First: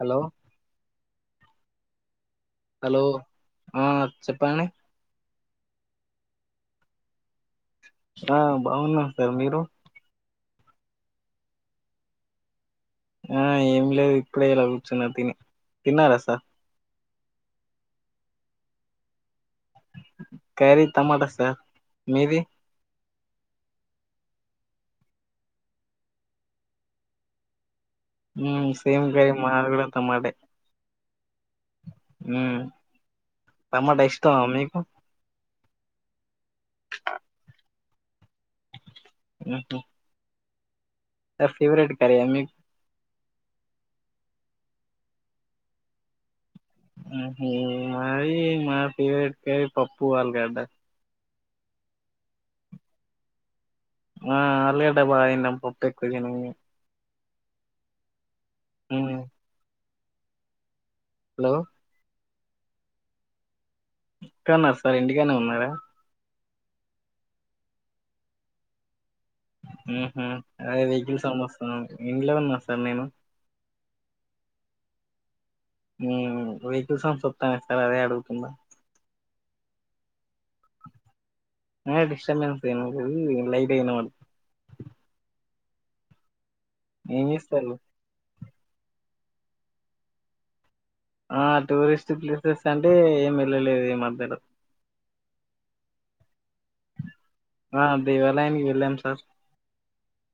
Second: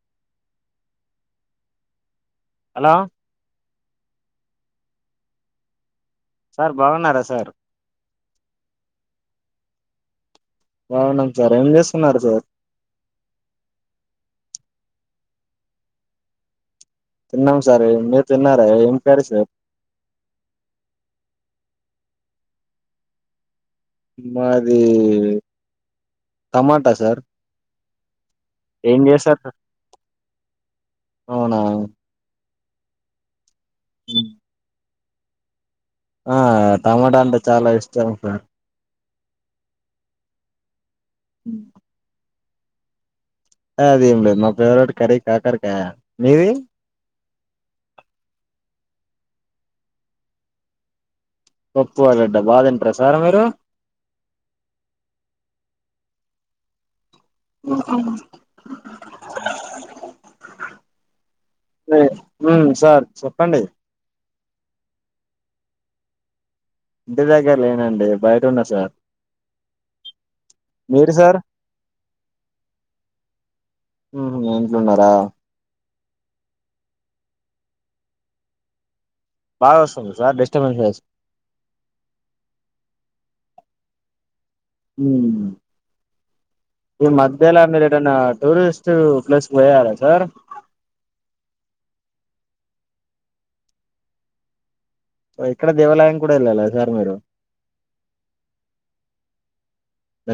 Hello hello ఆ చెప్పండి sir బాగున్నారా సార్ ఆ బాగున్నాను సార్ మీరు బావున్నాం సార్ ఏం చేస్తున్నారు సార్ ఆ ఏమి లేదు ఇప్పుడే ఇలా కూర్చున్నా తిని తిన్నారసార్ తిన్నాం సార్ మీరు తిన్నారా ఏం కురా సార్ క్యారీ టమాటా సార్ మీది మాది టమాటా సార్ ఉమే ఏం సేమ్ కే చేశారు సార్ మాది కూడ టమాటే అవునా హమ్ టమాట ఇష్టమా మీకు ఆ టమాటా అంటే చాలా ఇష్టం సం సార్ అఓంట న ఫెవరెట్ కర్రీయ మీకు అదేం లేదు మా ఫేవరెట్ కర్రీ కాకరకాయ మీది ఉహుమ్ మది మా ఫవరెట్ పప్పు ఆలుగడ్డ పప్పు ఆలుగడ్డ బాగా తింటారా సార్ మీరు ఆ ఆలుగడ్డ బాగా తింటాం పప్పు ఎక్కువ తినము ఉ ఆ హమ్ లే ఉమ్ సార్ చెప్పండి ఇక్కడ ఉన్నా సార్ ఇంటికడనే ఉన్నారా ఇంటి దగ్గర లేనండి బయట ఉన్న సార్ అహుమ్ అదే మీరు వెహికల్స్ సార్ సౌండ్ వస్తుంటే ఇంట్లో ఉన్నా సార్ నేను ఉహు ఇంట్లున్నారా ఉమ్ వెహికల్ సౌండ్స్ వస్తున్నాయి సార్ అదే అడుగుతున్న బాగా వస్తుందా సార్ డిస్టర్బెన్స్ డిస్టర్బెన్స్ ఏం లేదు లైట్ గా వినబడు అమ్ ఈ ఏం మధ్యల చేస్తారు మీరేడన్న టూరిస్ట్ ప్లేస్ పోయారా సార్ ఆ టూరిస్ట్ ప్లేసెస్ అంటే ఏం వెళ్లలేదు ఈ మధ్యలో ఇక్కడ దేవాలయం కూడా వెళ్ళాలా సార్ మీరు ఆ దేవాలయానికి వెళ్ళాం సార్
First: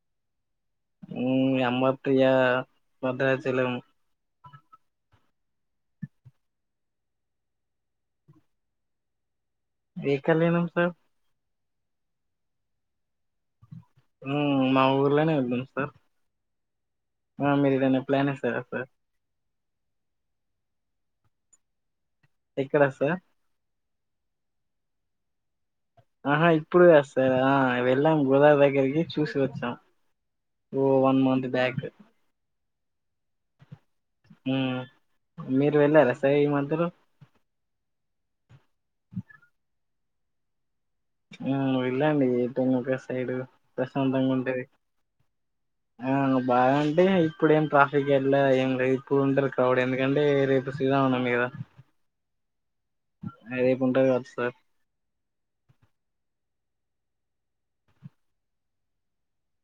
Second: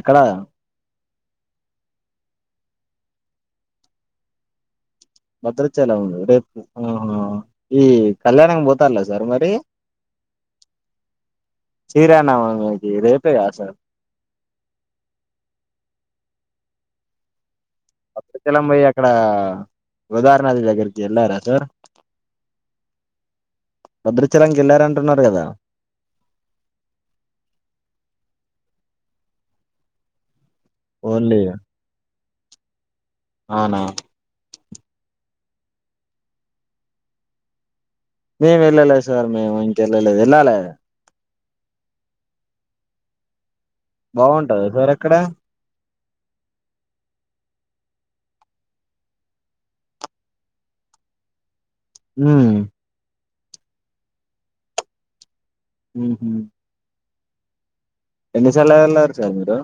ఎక్కడ ఉమ్ ఎంబత్ భద్రాచలం భద్రాచలం రేపు ఉమ్ ఆ ఈ కళ్యాణం పోతన్ల సార్ మరి ఏ కళ్యాణం సార్ శ్రీ రామనవమి అది రేపే కదా సార్ హ్మ్ మా ఊర్లోనే వెళ్తాం సార్ ఆ మీరూ భద్రాచలం పోయి అక్కడ గోదావరి నది దగ్గరికి ఎళ్ళారా సార్ ఎక్కడ సార్ భద్రాచలంకి వెళ్ళారంటున్నారు కదా ఆహా ఇప్పుడు కాదు సార్ ఆ వెళ్ళాం గోదావరి దగ్గరికి చూసి వచ్చాం ఓ వన్ ఓన్లీ మంత్ బ్యాక్ అవునా మీరు వెళ్ళారా సార్ ఈ మధ్యలో మేము వెళ్ళలేదు సార్ మేము ఇంకెళ్ళలేదు ఏళ్ళాలే హ్మ్ వెళ్ళండి ఎటైనా ఒక సైడు ప్రశాంతంగా బాగుంటదా ఉంటది సార్ అక్కడ ఆ బాగాంటే ఇప్పుడేం ట్రాఫిక్ ఎళ్ళ ఏం ఇప్పుడు ఉంటారు క్రౌడ్ ఎందుకంటే రేపు శ్రీరామ నవమి కదా మ్ అ రేపు ఉంటారూ కదా సార్ మ్ హ ఎన్నిసార్ల వెళ్ళారు సార్ మీరు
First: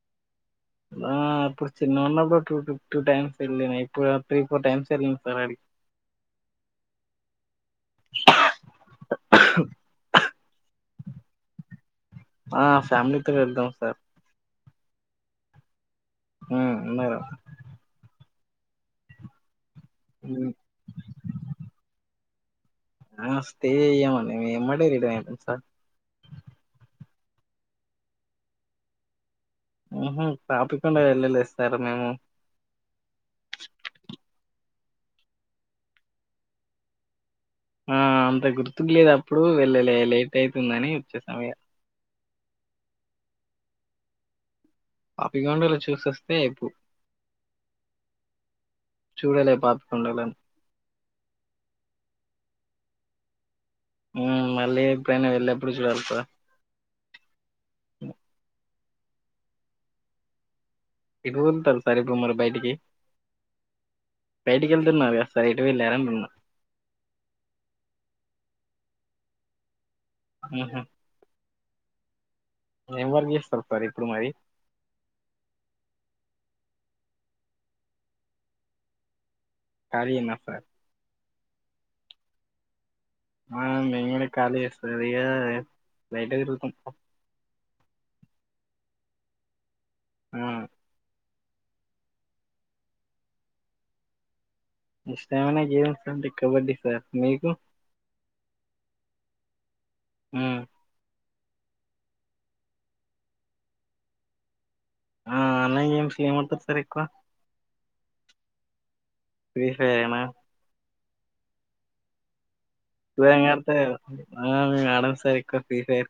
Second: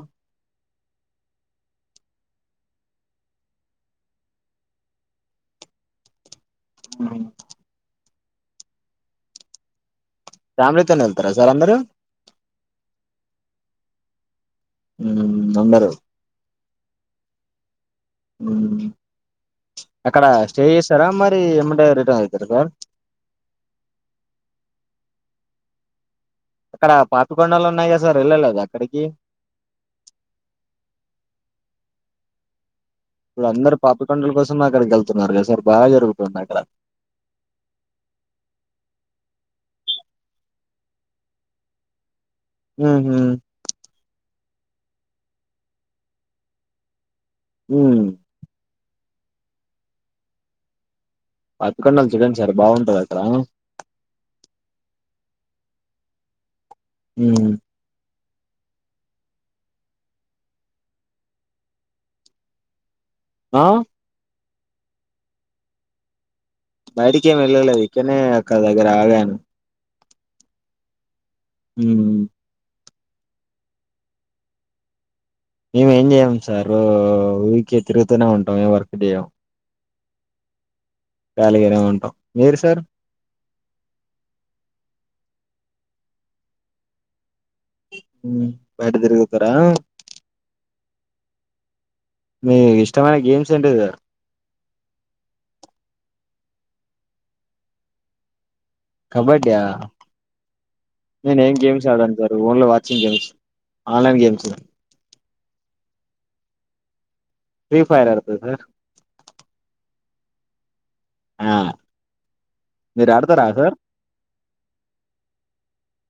ఆ అప్పుడు చిన్నగా ఉన్నప్పుడు టూ టూ టైమ్స్ వెళ్ళిన ఇప్పుడు త్రీ ఫోర్ టైమ్స్ వెళ్ళి ఉంటా అడికి ఫ్యామిలీతోనే వెళ్తారా సార్ అందరు ఆ ఫ్యామిలీతో వెళ్తాం సార్ మ్ అన్నరు ఆ అన్నారా అక్కడ ఉమ్, స్టే చేసారా మరి ఎమ్మటే రిటర్న్ ఏందీ సార్ మేము స్టే చేయమండి మేం ఎమ్మటే రిటర్న్ ఐతం సార్ అక్కడ పాపికొండలు ఉన్నాయి కదా సార్ వెళ్ళలేద అక్కడికి ఆహ పాపికొండ వెళ్లలేదు సార్ మేము ఇప్పుడు అందరు పాపికొండల కోసమే అక్కడికి వెళ్తున్నారు కదా సార్ బాగా జరుగుతుంది అక్కడ ఆ అంత గుర్తుకు లేదు అప్పుడు వెళ్ళలే లేట్ అవుతుందని వచ్చేసాం ఇగ ఉహు పాపికొండలు చూసిసోస్తే అయిపో ఉమ్ చూడలే పాపికొండలను పాపికొండలు చూడండి సార్ బాగుంటది అక్కడ ఆ మళ్ళీ ఎప్పుడైనా వెళ్ళనప్పుడు చూడాలి సార్ ఉహు [unintelligible] సార్ ఇప్పుడు మరి బయటికి ఆ బయటికి వెళ్తున్నా సరే ఎట్టు వెళ్ళారా అన్న బయటికి ఏం వెళలే ఇక్కనే అక్క దగ్గర ఆగాను ఆహా ఉఊ ఏం వర్క్ చేస్తారు సార్ ఇప్పుడు మరి మేమేం చేయం సార్ ఊరికే తిరుగుతూనే ఉంటాం ఏం వర్క్ చేయం కారీ నఫర్ ఖాళీగానే ఉంటాం మీరు సార్ ఆ మే కళీస్తదిగా లైట్తు ఉమ్ బయట తిరుగుతారా ఆ మీ ఇష్టమైన గేమ్స్ ఏంటిది ఇష్టమైన గేమ్స్ అంటే కబడ్డీ సార్ మీకు కబడ్యా ఊ నేను ఏం గేమ్స్ ఆడను sir only watching games online games ఆ ఆన్లైన్ గేమ్స్ ఏమంటది సార్ ఎక్కువ ఫ్రీ ఫైర్ ఆడుతా సార్ ఫ్రీ ఫైర్ ఏనా ఆ మీరు ఆడతారా సార్ ఇవంతా ఆ మేడంమ్ సార్క్క ఫీ స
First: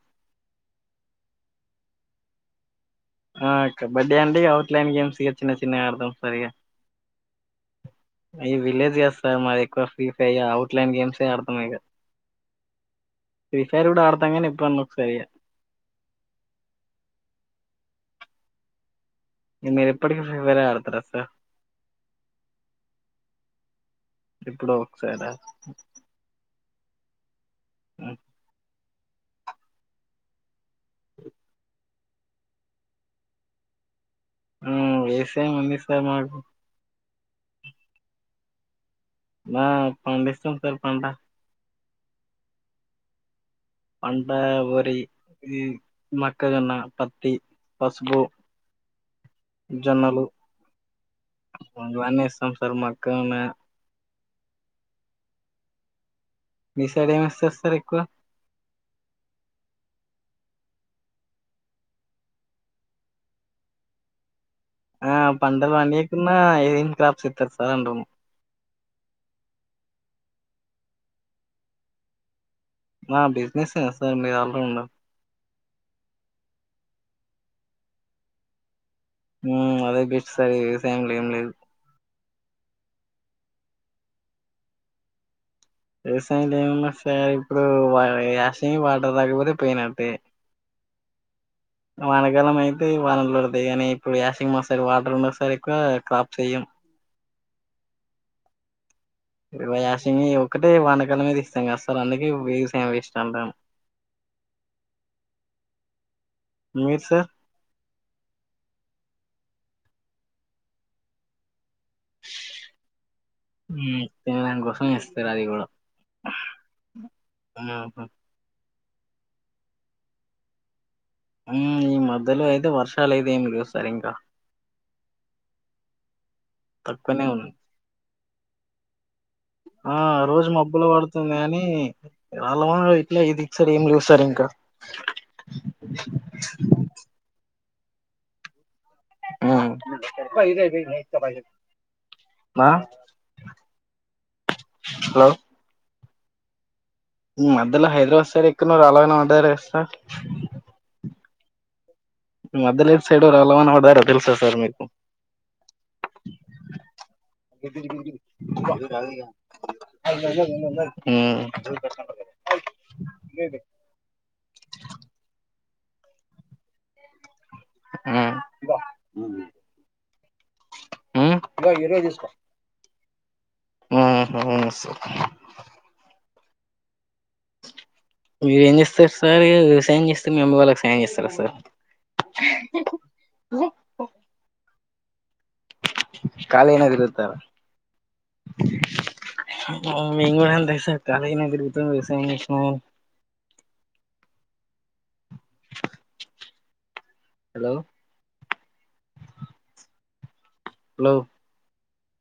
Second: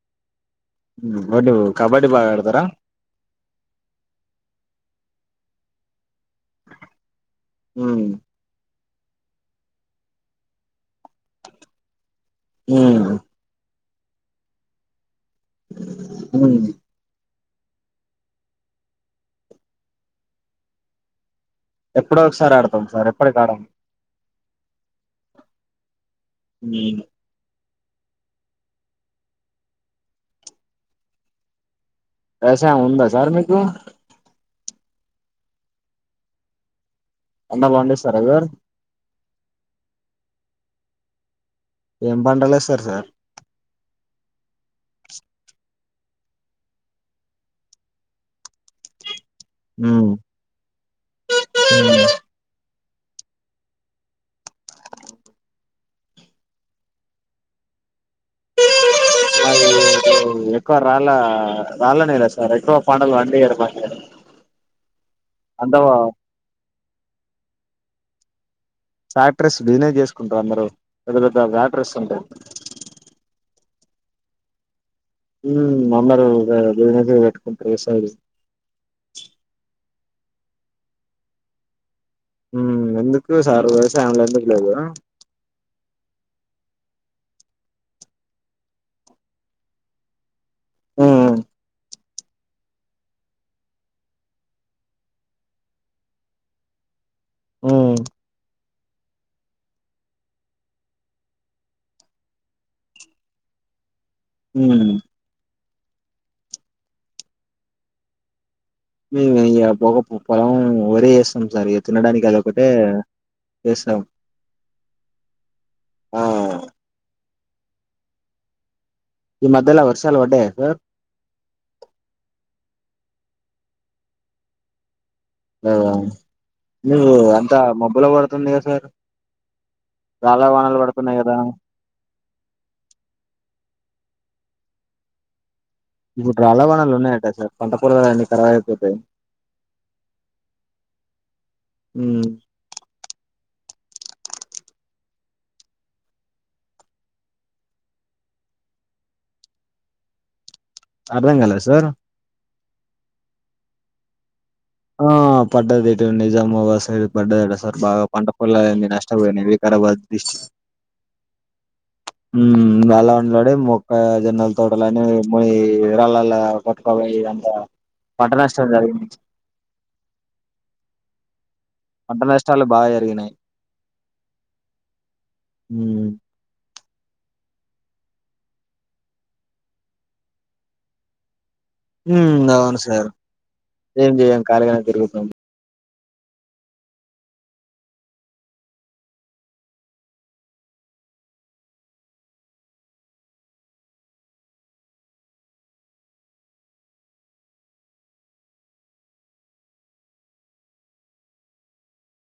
బడీ కబడ్డి బాగా ఆడతారా ఆ కబడ్డీ అంటే అఔట్లైన్ గేమ్స్ గా చిన్న చిన్న ఆడుతాం సరిగ ఉమ్, మీరు విలేజ్ సార్ మాది ఎక్కువ ఫ్రీ ఫైర్ అవుట్లైన్ గేమ్సే ఆడతాం ఇక ఊ సారి కూడా ఆడతంని ఇప్పుడు అన్న ఒకసారి ఉమ్ ఇ మీరు ఎప్పుటికి ఫ్రీ ఫైరే ఆడుతారా సార్ ఎప్పుడో ఒకసారి ఆడతాం సార్ ఎప్పటికి ఆడం ఎప్పుడో ఒకసార ఉమ్. ఆ వ్యవసాయం ఉందా సార్ మీకు ఊ వ్యవసాయం ఉంది సార్ మాకు పంట పండిస్తారా మీరు ఆ పండిస్తాం సార్ పంట ఏం పంటలు వేస్తారు సార్ పంట ఒరి ఇది మొక్కజొన్న పత్తి పసుపు జొన్నలు ఇవన్నీ వేస్తాం సార్ మాకు ఇంకా ఉన్నాయా మీ సైడ్ ఏమి వేస్తారు సార్ ఎక్కువ అ ఎక్కువ రాళ్ల రాళ్ల నేలలు సార్ ఎక్కువ పండలు పండియరు ఆ పండవు అంతా పంకున్నా ఏన్ క్రాప్స్ ఇస్తారు సార్ అండము ఫ్యాక్టరీస్ బిజినెస్ చేసుకుంటారు అందరు పెద్ద పెద్ద ప్రాక్టీరీస్ ఉంటాయి ఆ బిజినెస్ సార్ మీరు ఆల్రౌండర్ అందరూ [unintelligible] అదే బెస్ట్ సార్ వ్యవసాయం లో ఏం లేదు ఎందుకు సార్ వ్యవసాయంలో ఎందుకు లేదు వ్యవసాయ లో ఏమన్నా సార్ ఇప్పుడు యాస వాటర్ రాకపోతే పోయినట్టే మ్మ్ వానకాలం అయితే వానలుడతాయి కానీ ఇప్పుడు వాషింగ్ మసన్ వాటర్ ఉన్న సారి ఎక్కువ క్రాప్ చెయ్యం మ్మ్ యాసి ఒకక్కటే వనకాలం మీది ఇస్తాం కదా సార్ అందుక వేస ఏమి వేస్ అంటాం హ అ మీ సార్ [unintelligible] వారి [unintelligible] తినడానికి అది ఒకటే చేస్తాం ఉమ్, తినడం కోసం ఇస్తారు అది కూడా ఆహా ఈ మధ్యల వర్షాలు వడ్డే సార్ ఈ మధ్యలో అయితే వర్షాలు అయితే ఏమి లే సరి ఇంకా అవు తక్కువనే ఉంది కదా సార్ ఆ రాళ్ళ రోజు వానలు మబ్బులు పడుతున్నాయి పడుతుంది కదా కాని రాళ్ల ఇట్లా ఇదిసారు ఏం చ సరే అక ఇప్పుడు రాలావణాలు ఉన్నాయటా సార్ పంటపరన్ని కరావ మా ఉమ్, హలో మధ్యలో హైదరాబాద్ సార్ ఎక్క్కడనరు అలాగనా వడ సార్ అర్థం కాలా సార్ మద్యలేదు సైడ్ అలా మ అడదార తెల్సా స మీకు ఆ పడ్డది ఇటు నిజామాబాద్ సైడ్ పడ్డదట సార్ బాగా పంట పొలాలన్నీ నష్టపోయినాయి వికారాబాద్ డిస్టిక్ అలా ఉండలాడి మొక్క జొన్నలు తోట ని ము ఇ రాళాల కొట్కోవాల పట్టణష్టం అంటర్నేషనల్ బాగాయి ఉ మ్ మీరు ఏం చేస్తారు సార్ సైన్ చేస్తారు మీ అమ్బయి వాళ్ళకి సైన్ చేస్తారు సార్ ఉ అవును సార్ ఏం చేం కాలగా రూపం ఖాళీ ఏనగతార ఇంగ్సా కాళీనగు తిరుగుతరు [unintelligible] హలో హలో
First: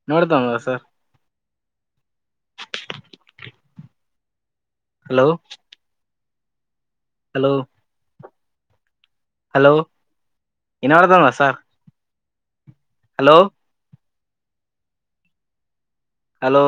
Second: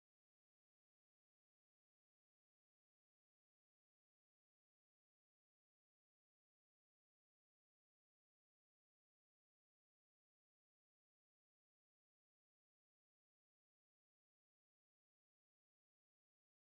నోడతామ సర్ హలో హలో హలో ఇనబడతంద సార్ హలో హలో